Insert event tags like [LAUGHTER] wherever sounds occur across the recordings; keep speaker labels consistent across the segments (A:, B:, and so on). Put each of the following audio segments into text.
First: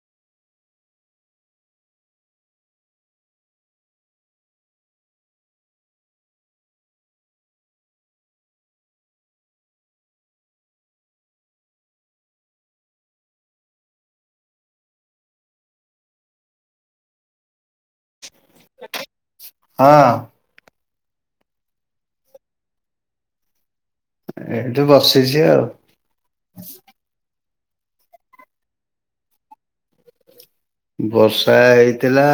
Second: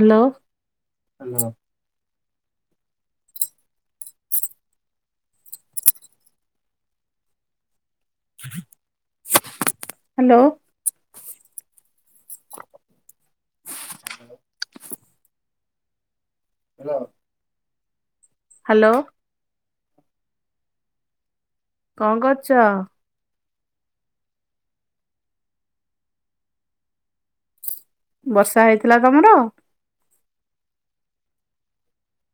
A: Hello. Hello. Hello.
B: ହଁ।
A: କଣ କର୍ଚ?
B: ଏଇଠି ବସିଛି ଆଉ।
A: ବର୍ଷା ହେଇଥିଲା ତମର?
B: ବର୍ଷା ହେଇଥିଲା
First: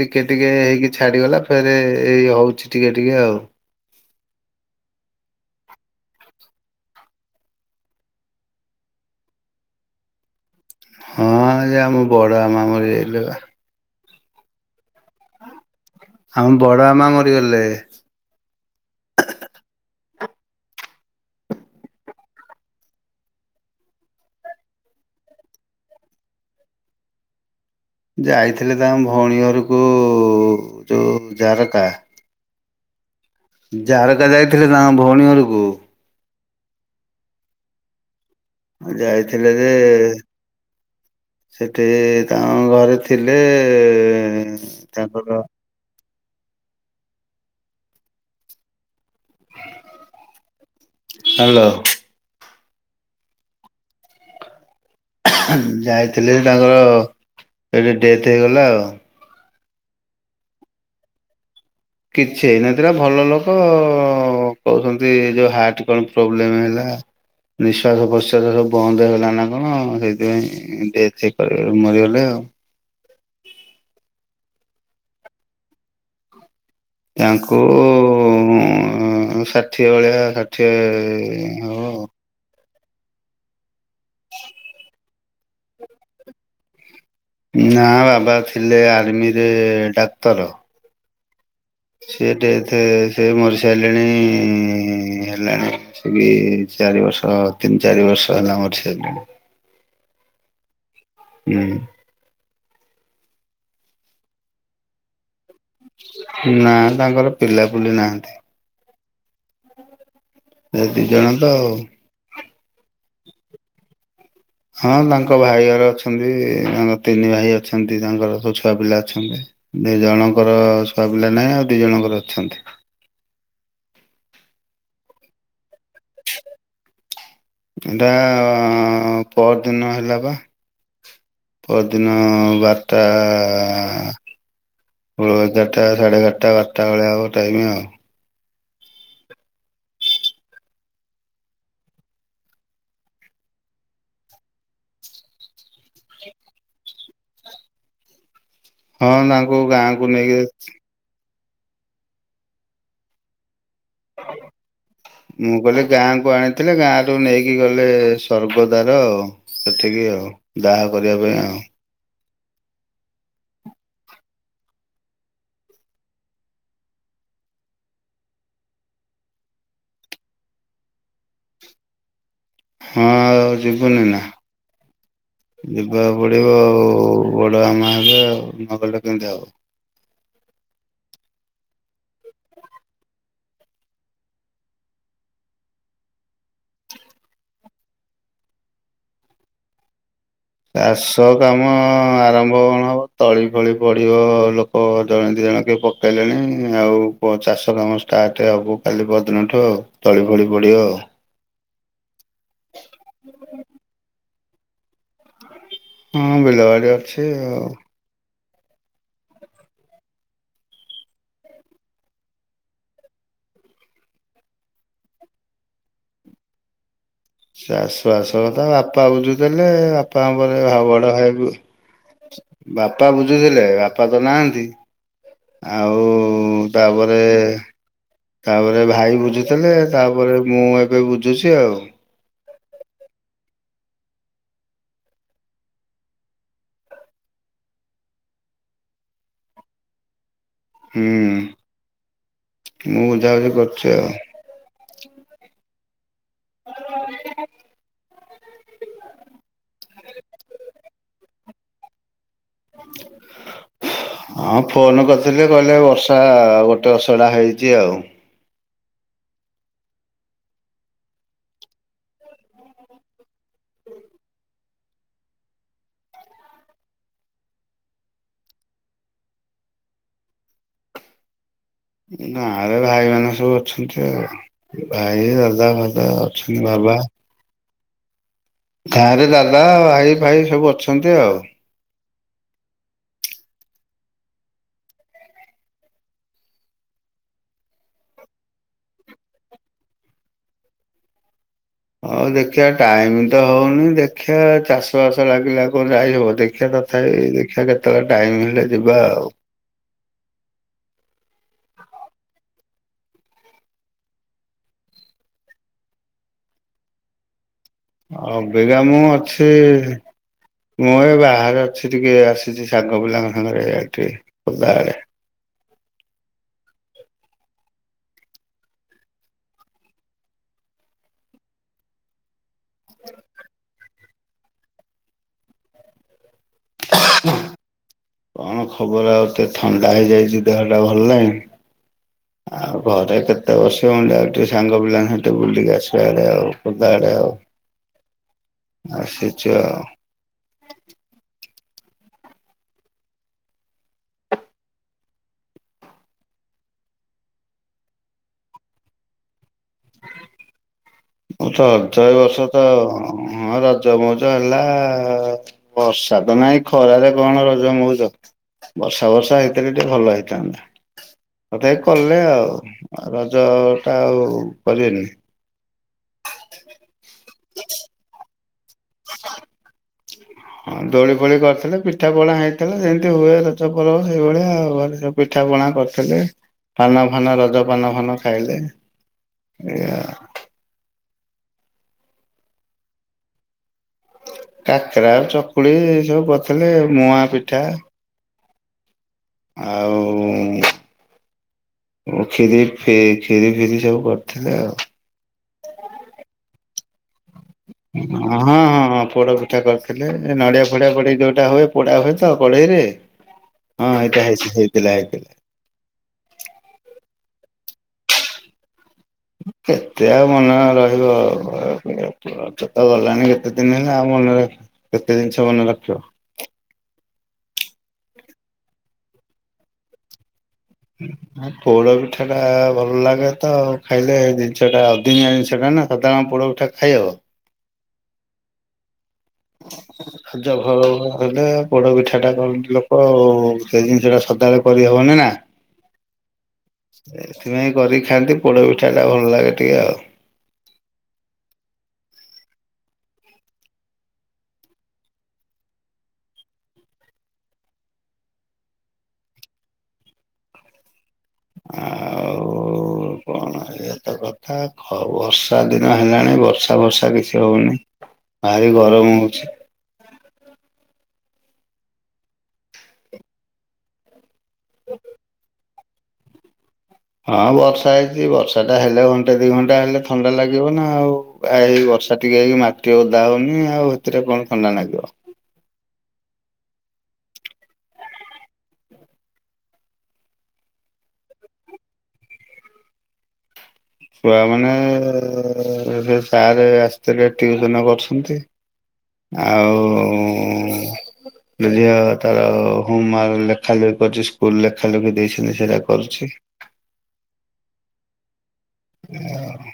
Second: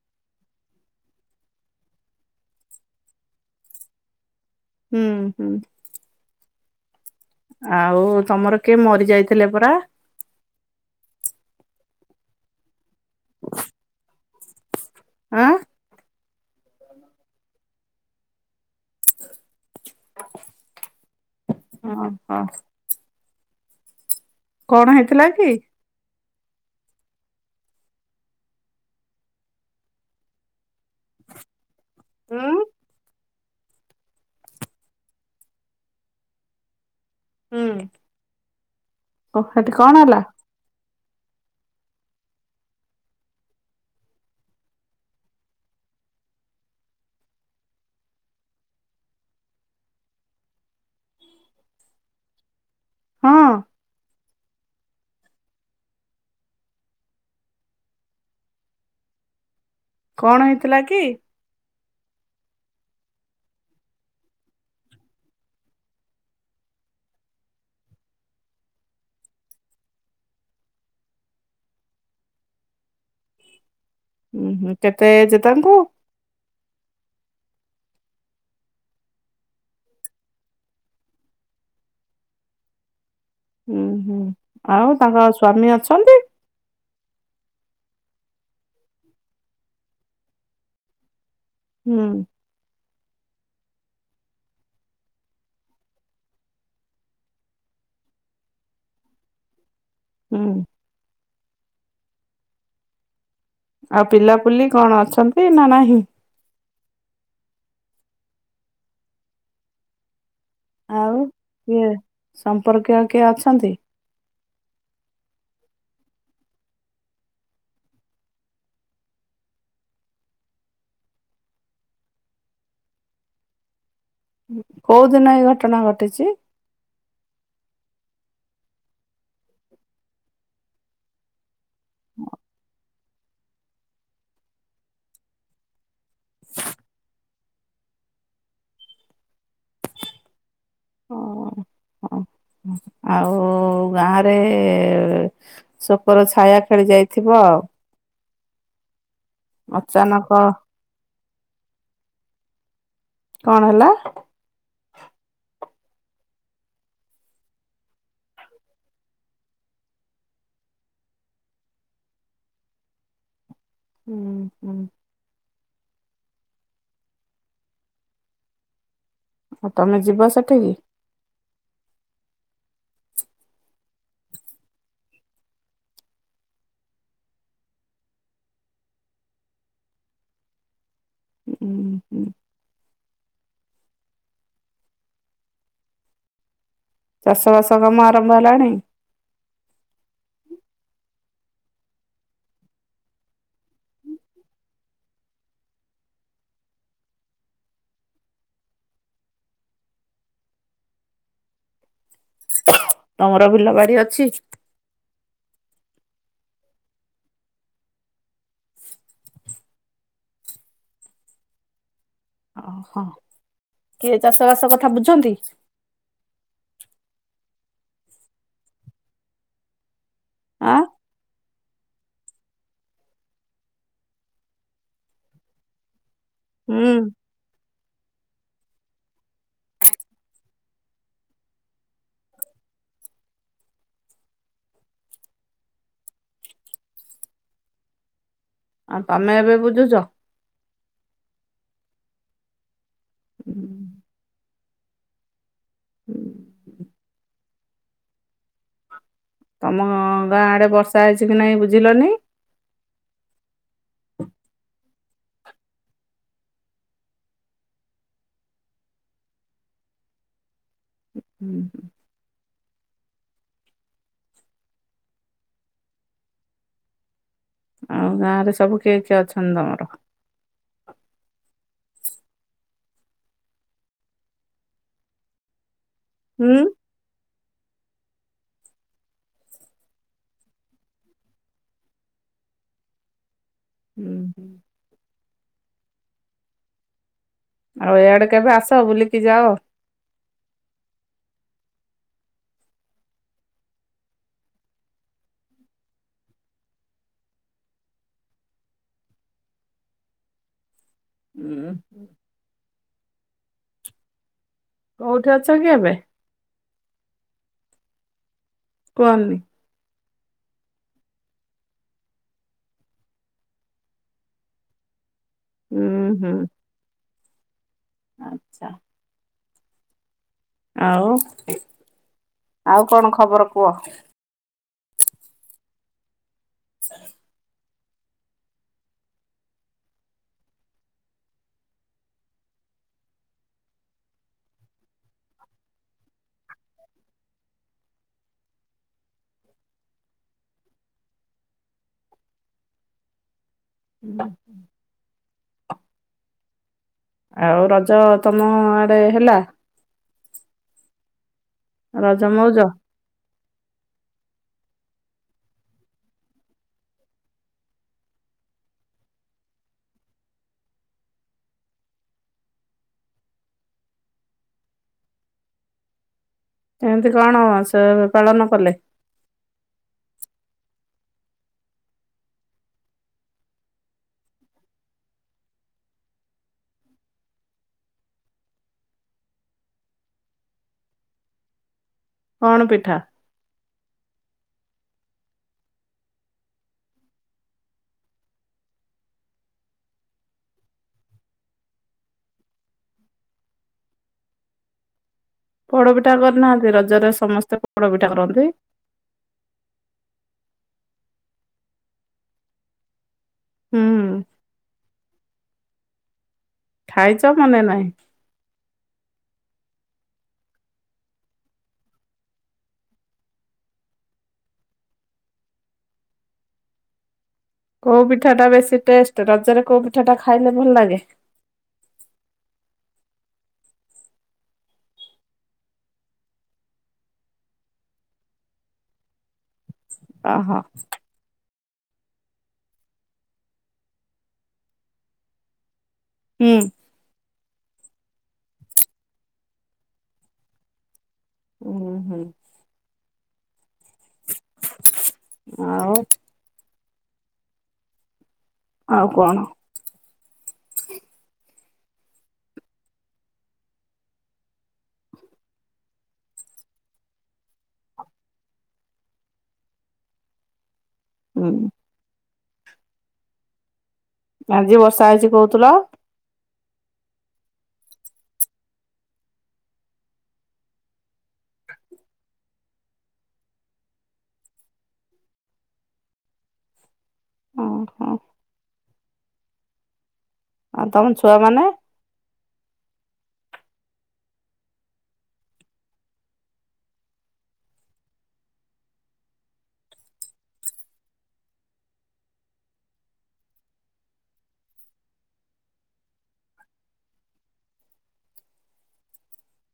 B: ଟିକେ ଟିକେ ହେଇକି ଛାଡିଗଲା ଫେରେ ଏଇ ହୋଉଛି। ଟିକେ ଟିକେ ଆଉ।
A: ହୁଁ- ହୁଁ। ଆଉ ତମର କିଏ ମରି ଯାଇଥିଲେ ପରା?
B: ହଁ ସେ ଆମ ବଡ ଆମା ମରି ଯାଇଥିଲେ ପା।
A: ଆଁ
B: ଆମ ବଡ ଆମା ମରିଗଲେ।
A: ହଁ- ହଁ। କଣ ହେଇଥିଲା କି?
B: ଯାଇଥିଲେ ତାଙ୍କ ଭଉଣୀ ଘରକୁ ଯୋଉଁ ଜାରକା।
A: ହୁଁ।
B: ଝାରକା ଯାଇଥିଲେ ତାଙ୍କ ଭଉଣୀ ଘରକୁ।
A: ହୁଁ ଓ
B: ଯାଇଥିଲେ ଯେ
A: ସେଠି କଣ ହେଲା?
B: ସେଠି ତାଙ୍କ ଘରେ ଥିଲେ ତାଙ୍କର। ହାଲୋ।
A: ହଁ।
B: ଯାଇଥିଲେ ତାଙ୍କର ଏଠି ଡେଥ୍ ହେଇଗଲା ଆଉ।
A: କଣ ହେଇଥିଲା କି?
B: କିଛି ହେଇନଥିଲା ଭଲ ଲୋକ କହୁଛନ୍ତି ଯୋଉ ହାର୍ଟ କଣ ପ୍ରୋବ୍ଲେମ୍ ହେଲା ନିଃଶ୍ୱାସ ପ୍ରଶ୍ଵାସ ସବୁ ବନ୍ଦ ହେଇଗଲା ନା କଣ ସେଇଥିପାଇଁ ଡେଥ୍ କରି ମରିଗଲେ ଆଉ
A: ଉଁ ହୁଁ କେତେ ଏଜ୍ ତାଙ୍କୁ?
B: ତାଙ୍କୁ ଉଁ ଷାଠିଏ ଭଳିଆ ଷାଠିଏ ହବ।
A: ଉଁ ହୁଁ ଆଉ ତାଙ୍କ ସ୍ଵାମୀ ଅଛନ୍ତି?
B: ନା ବାବା ଥିଲେ ଆର୍ମିରେ ଡାକ୍ତର।
A: ହୁଁ
B: ସିଏ ଟେଥ୍ ସେ ମରିସାରିଲେଣି ହେଲାଣି ସେ ବି ଚାରି ବର୍ଷ ତିନି ଚାରି ବର୍ଷ ହେଲା ମରିସାରିଲେଣି।
A: ହୁଁ
B: ଉଁ
A: ଆଉ ପିଲାପୁଲି କଣ ଅଛନ୍ତି ନା ନାହିଁ?
B: ନା ତାଙ୍କର ପିଲାପୁଲି ନାହାନ୍ତି। ଏ ଦି
A: ଆଉ
B: ଜଣ ତ ଆଉ।
A: କିଏ ସମ୍ପର୍କୀୟ କିଏ ଅଛନ୍ତି?
B: ହଁ ତାଙ୍କ ଭାଇ ଘର ଅଛନ୍ତି, ତାଙ୍କ ତିନି ଭାଇ ଅଛନ୍ତି, ତାଙ୍କର ସବୁ ଛୁଆ ପିଲା ଅଛନ୍ତି। ଦି ଜଣଙ୍କର ସୁଆପିଲା ନାହିଁ, ଆଉ ଦି ଜଣଙ୍କର ଅଛନ୍ତି।
A: କୋଉ ଦିନ ଏଇ ଘଟଣା ଘଟିଚି?
B: ଏଟା ପଅର ଦିନ ହେଲା ବା। ପଅର ଦିନ ବାରଟା ଅ ଏଗାରଟା, ସାଢ଼େ ଏଗାରଟା, ବାରଟା ଭଳିଆ ହବ ଟାଇମି ଆଉ
A: ହଁ ଆଉ ଗାଁରେ ଶୋକର ଛାୟା ଖେଳି ଯାଇଥିବ ଆଉ
B: ହଁ ତାଙ୍କୁ ଗାଁକୁ
A: ଅଚାନକ
B: ନେଇକି
A: କଣ ହେଲା?
B: ମୁଁ କଇଲି ଗାଁ କୁ ଆଣିଥିଲେ ଗାଁ ରୁ ନେଇକି ଗଲେ ସ୍ଵର୍ଗଦ୍ଵାର। ସେଠିକି ଆଉ ଦାହ କରିବା ପାଇଁ ଆଉ
A: ହୁଁ ହୁଁ ଆଉ ତମେ ଯିବ ସେଠିକି?
B: ହଁ ଆଉ ଯିବୁନି ନା। ଯିବାକୁ ପଡିବ ଆଉ ବଡ ଆମା ହେବେ ଆଉ ନଗଲେ କେମିତି ହବ।
A: ହୁଁ
B: [INAUDIBLE]
A: ଚାଷ ବାସ କାମ ଆରମ୍ଭ ହେଲାଣି?
B: ଚାଷ କାମ ଆରମ୍ଭ କଣ ହବ ତଳି ଫଳି ପଡିବ ଲୋକ୍ ଲୋକ ଜଣେ ଦି ଜଣ କିଏ ପକେଇଲେଣି, ଆଉ ପ ଚାଷ କାମ ଷ୍ଟାର୍ଟ ହବ କାଲି ପଅର ଦିନ ଠୁ ଆଉ ତଳି ଫଳି ପଡ଼ିବ।
A: ତମର ବିଲବାଡ଼ି ଅଛି?
B: ହଁ ବିଲବାଡ଼ି ଅଛି ଆଉ
A: ଓହୋ, କିଏ ଚାଷ ବାସ କଥା ବୁଝନ୍ତି?
B: ଚାଷ ବାସ କଥା ବାପା ବୁଝୁଥେଲେ ବାପ୍ ବାପାଙ୍କ ପରେ ଭା
A: ଆଁ
B: ବଡ ଭାଇ ବି ବାପା ବୁଝୁଥିଲେ ବାପା ତ ନାହାଁନ୍ତି। ଆଉ
A: ହୁଁ
B: ତାପରେ ତାପରେ ଭାଇ ବୁଝୁଥିଲେ ତାପରେ ମୁଁ ଏବେ ବୁଝୁଛି ଆଉ।
A: ଆଉ ତମେ ଏବେ ବୁଝୁଚ?
B: ହୁଁ ମୁଁ ବୁଝାବୁଝି
A: ହୁଁ,
B: କରୁଚି ଆଉ।
A: [UNINTELLIGIBLE]
B: [UNINTELLIGIBLE]
A: ତମ ଗାଁ ଆଡେ ବର୍ଷା ହେଇଛି କି ନାହିଁ ବୁଝିଲନି? [UNINTELLIGIBLE]
B: ହଁ ଫୋନ କରିଥିଲି କହିଲେ ବର୍ଷା ଗୋଟେ ଅସରା ହେଇଛି ଆଉ।
A: ହୁଁ, ହୁଁ। ତମ ଗାଁ ରେ ସବୁ କେମିତି ଅଛନ୍ତି ତମର?
B: ଗାଁ ରେ ଭାଇ ମାନେ ସବୁ ଅଛନ୍ତି ଆଉ। ଭାଇ, ଦାଦା
A: ହୁଁ
B: ଅଛନ୍ତି ବାବା ଗାଁରେ ଦାଦା, ଭାଇ, ଫାଇ ସବୁ ଅଛନ୍ତି ଆଉ।
A: ହୁଁ, ହୁଁ ଆଉ ଏଇଆଡେ କେବେ ଆସ ବୁଲିକି ଯାଅ?
B: ହଉ ଦେଖିବା ଟାଇମ ତ ହଉନି ଦେଖିବା ଚାଷ ବାସ ଲାଗିଲେ ଆଉ କଣ ଯାଇହବ ଦେଖିବା ତ ତଥାପି ଦେଖିବା କେତେବେଳେ ଟାଇମ ମିଳିଲେ ଯିବା ଆଉ।
A: ହୁଁ। କୋଉଠି ଅଛ କି ଏବେ?
B: ଅବିକା ମୁଁ
A: କୁହନି
B: ଅଛି ମୁଁ ଏ ବାହାରେ ଅଛି ଟିକେ ଆସିଛି ସାଙ୍ଗ ପିଲାଙ୍କ ସାଙ୍ଗରେ ଏଠି ଖୋର୍ଦ୍ଧା ଆଡେ।
A: ହୁଁ, ହୁଁ। ଆଚ୍ଛା। ଆଉ ଆଉ କଣ ଖବର କୁହ? [UNINTELLIGIBLE]
B: କଣ ଖବର ଆଉ ଟିକେ ଥଣ୍ଡା ହେଇଯାଇଛି ଦେହ ଟା ଭଲ ନାହିଁ।
A: [UNINTELLIGIBLE]
B: ଆଉ ଘରେ କେତେ ବସିବ ଆଉ ଟିକେ ସାଙ୍ଗ ପିଲାଙ୍କ ସାଙ୍ଗରେ ଟିକେ ବୁଲିକି ଆସିବା ଆଡେ ଆଉ ଖୋର୍ଦ୍ଧା ଆଡେ ଆଉ।
A: [UNINTELLIGIBLE]
B: ଆସିଛି ଆଉ।
A: [UNINTELLIGIBLE] ଆଉ ରଜ ତମ ଆଡେ ହେଲା?
B: ହଁ ତ ରଜ ଏ ବର୍ଷ ତ ହଁ ରଜ ମଉଜ ହେଲା। ବର୍ଷା ତ ନାଇଁ ଖରାରେ କଣ ରଜମଉଜ। ବର୍ଷା, ବର୍ଷା ହେଇଥିଲେ ଟିକେ ଭଲ ହେଇଥାନ୍ତା। ତଥାପି କଲେ ଆଉ ରଜଟା ଆଉ କରିବେନି।
A: କେମିତି କଣ ସେ ପାେଳନ କଲେ?
B: ହଁ ହଁ ଦୋଳି ଫୋଳି କରିଥିଲେ, ପିଠା ପଣା ହେଇଥିଲା ଯେମିତି ହୁଏ ରଜ ପର୍ବ ସେଇ ଭଳିଆ ଆଉ ଘରେ ପିଠା ପଣା କରିଥିଲେ ପାନ ଫାନ ରଜ ପାନ ଫାନ ଖାଇଲେ। ଏଇଆ
A: କଣ ପିଠା?
B: କାକେରା, ଚକୁଳି ଏ ସବୁ କରିଥିଲେ ମୁଆଁ ପିଠା, ଆଉ ଷୀରି ଫ କ୍ଷୀରି, ଫିରି ସବୁ କରିଥିଲେ ଆଉ।
A: ପୋଡପିଠା କରିନାହାନ୍ତି ରଜରେ ସମସ୍ତେ ପୋଡ
B: ହଁ,
A: ପିଠା କରନ୍ତି।
B: ହଁ, ହଁ ପୋଡ଼ ପିଠା କରିଥିଲେ, ନଡିଆ ଫଡିଆ ପଡି ଯୋଉଟା ହୁଏ ପୋଡା ହୁଏ ତ କଢେଇରେ?
A: ହୁଁ
B: ହଁ ଏଇତ ହେଇ ହେଇଥିଲା ହେଇଥିଲା।
A: ଖାଇଛ ମନେ ନାହିଁ?
B: କେତେ ଆଉ ମନେ ରହିବ କଥା ତ ଗଲାଣି କେତେ ଦିନ ହେଲା ଆଉ ମନେ ରଖିବ। କେତେ ଜିନିଷ ମନେ ରଖିବ।
A: କୋଉ ପିଠାଟା ବେଶୀ ଟେଷ୍ଟ ରଜରେ କୋଉ ପିଠାଟା ଖାଇଲେ ଭଲ ଲାଗେ?
B: ପୋଡ ପିଠାଟା ଭଲ ଲାଗେ ତ ଖାଇଲେ ଜିନିଷଟା ଅଧିନିଆ ଜିନିଷ ଟା ନା ସଦାବେଳେ ପୋଡ ପିଠା ଖାଇହବ?
A: ଅହୋ
B: [UNINTELLIGIBLE] ହେଲେ। ପୋଡ଼ ପିଠାଟା କଣ କି ଲୋକ ଆଉ ସେ ଜିନିଷଟା ସଦାବେଳେ କରିହବନି ନା।
A: ହୁଁ।
B: ଏଥିପାଇଁ କରିକି ଖାଆନ୍ତି ପୋଡ ପିଠାଟା ଭଲ ଲାଗେ ଟିକେ ଆଉ।
A: ହୁଁ ହୁଁ। ଆଉ ଆଉ କଣ?
B: ଆଉ
A: [INAUDIBLE]
B: କଣ ଇଏ ତ କଥା, ବର୍ଷା ଦିନ ହେଲାଣି ବର୍ଷା ବର୍ଷା କିଛି ହଉନି। ଭାରି ଗରମ ହଉଛି।
A: ହୁଁ। ଆଜି ବର୍ଷା ହେଇଛି କହୁଥିଲ?
B: ହଁ ବର୍ଷା ହେଇଛି ବର୍ଷାଟା ହେଲେ ଘଣ୍ଟା ଦି ଘଣ୍ଟା ହେଲେ ଥଣ୍ଡା ଲାଗିବ ନା ଆଉ। ଆ ଏଇ ବର୍ଷା ଟିକେ ହେଇ ମାଟି ଓଦା ହଉନି ଆଉ ସେଥିରେ କଣ ଥଣ୍ଡା ଲାଗିବ?
A: ହଁ ହଁ। ଆଉ ତମ ଛୁଆମାନେ?
B: ଛୁଆମାନେ ଏବେ ସାର୍ ଆସିଥିଲେ ଟିଉସନ୍ କରୁଛନ୍ତି। ଆଉ ଝିଅ ତାର ହୋମୱର୍କ ଲେଖା ଲେଖି କରୁଛି, ସ୍କୁଲରେ ଲେଖା ଲେଖି ଦେଇଛନ୍ତି ସେଇଟା କରୁଛି। ଏୟା ଆଉ।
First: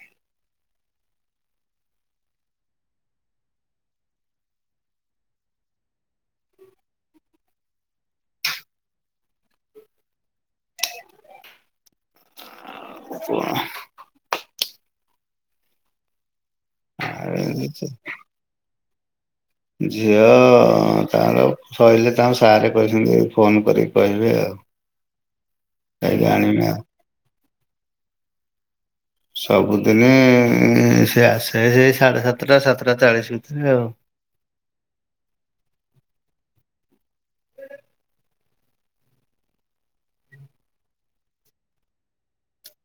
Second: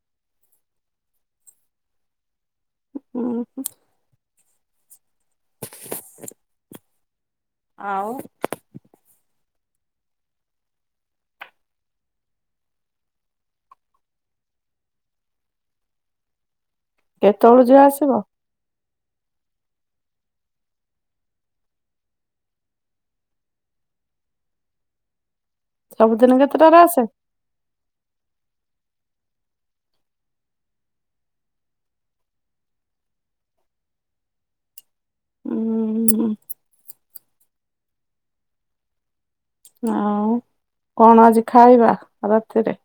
A: ହୁଁ, ହୁଁ। ଆଉ
B: [INAUDIBLE]
A: କେତେବେଳୁ ଝିଅ ଆସିବ?
B: ଝିଅ ତାର ସରିଲେ ତାଙ୍କ ସାରେ କହିଛନ୍ତି ଫୋନ କରିକି କହିବେ ଆଉ। ଯାଇକି
A: ସବୁଦିନ
B: ଆଣିବେ ଆଉ।
A: କେତେଟାରେ ଆସେ?
B: ସବୁଦିନେ ସେ ଆସେ ସେଇ ସାଢେ ସାତଟା ସାତଟା ଚାଳିଶ ଭିତରେ ଆଉ।
A: ଉଁ ହୁଁ
B: [UNINTELLIGIBLE]
A: ଆଉ କଣ ଆଜି ଖାଇବା ରାତିରେ?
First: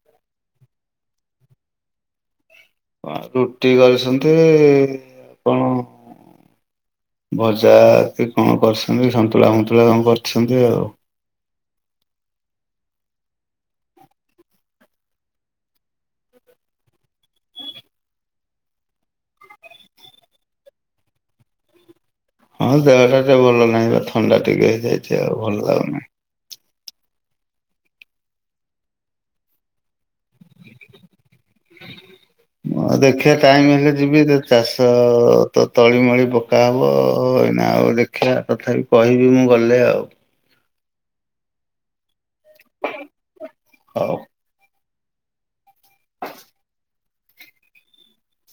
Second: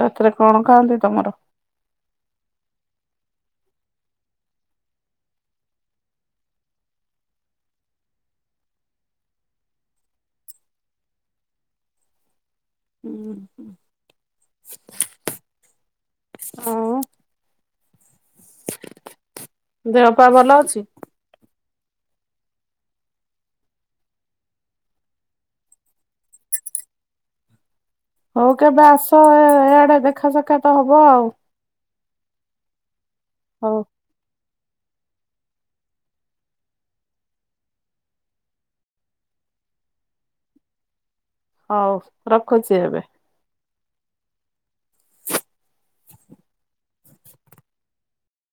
A: ରାତିରେ କଣ ଖାଆନ୍ତି ତମର?
B: ରୁଟି କରିଛନ୍ତି କଣ ଭଜା କି କଣ କରିଛନ୍ତି, ସନ୍ତୁଳା ଫନ୍ତୁଳା କଣ କରିଛନ୍ତି ଆଉ।
A: [INAUDIBLE] ଆଉ। ଦେହ ପା ଭଲ ଅଛି?
B: ହଁ ଦେହଟା ଟିକେ ଭଲ ନାହିଁ ବା ଥଣ୍ଡା ଟିକେ ହେଇଯାଇଛି ଆଉ ଭଲ ଲାଗୁନି।
A: ହଉ କେବେ ଆସ ଏ ଇଆଡେ ଦେଖା ସାକ୍ଷାତ ହବ ଆଉ।
B: ଆ, ଦେଖେ ଟାଇମ
A: ହଉ
B: ହେଲେ। ବିଭିନ୍ନ ଚାଷ ତ ତଳି ମଳି ପକାହବ ଏଇନା ଆଉ ଦେଖ ଖିଆ ତଥାପି କହିବି ମୁଁ ଗଲେ ଆଉ
A: ହଉ ରଖୁଛି ଏବେ
B: ହଉ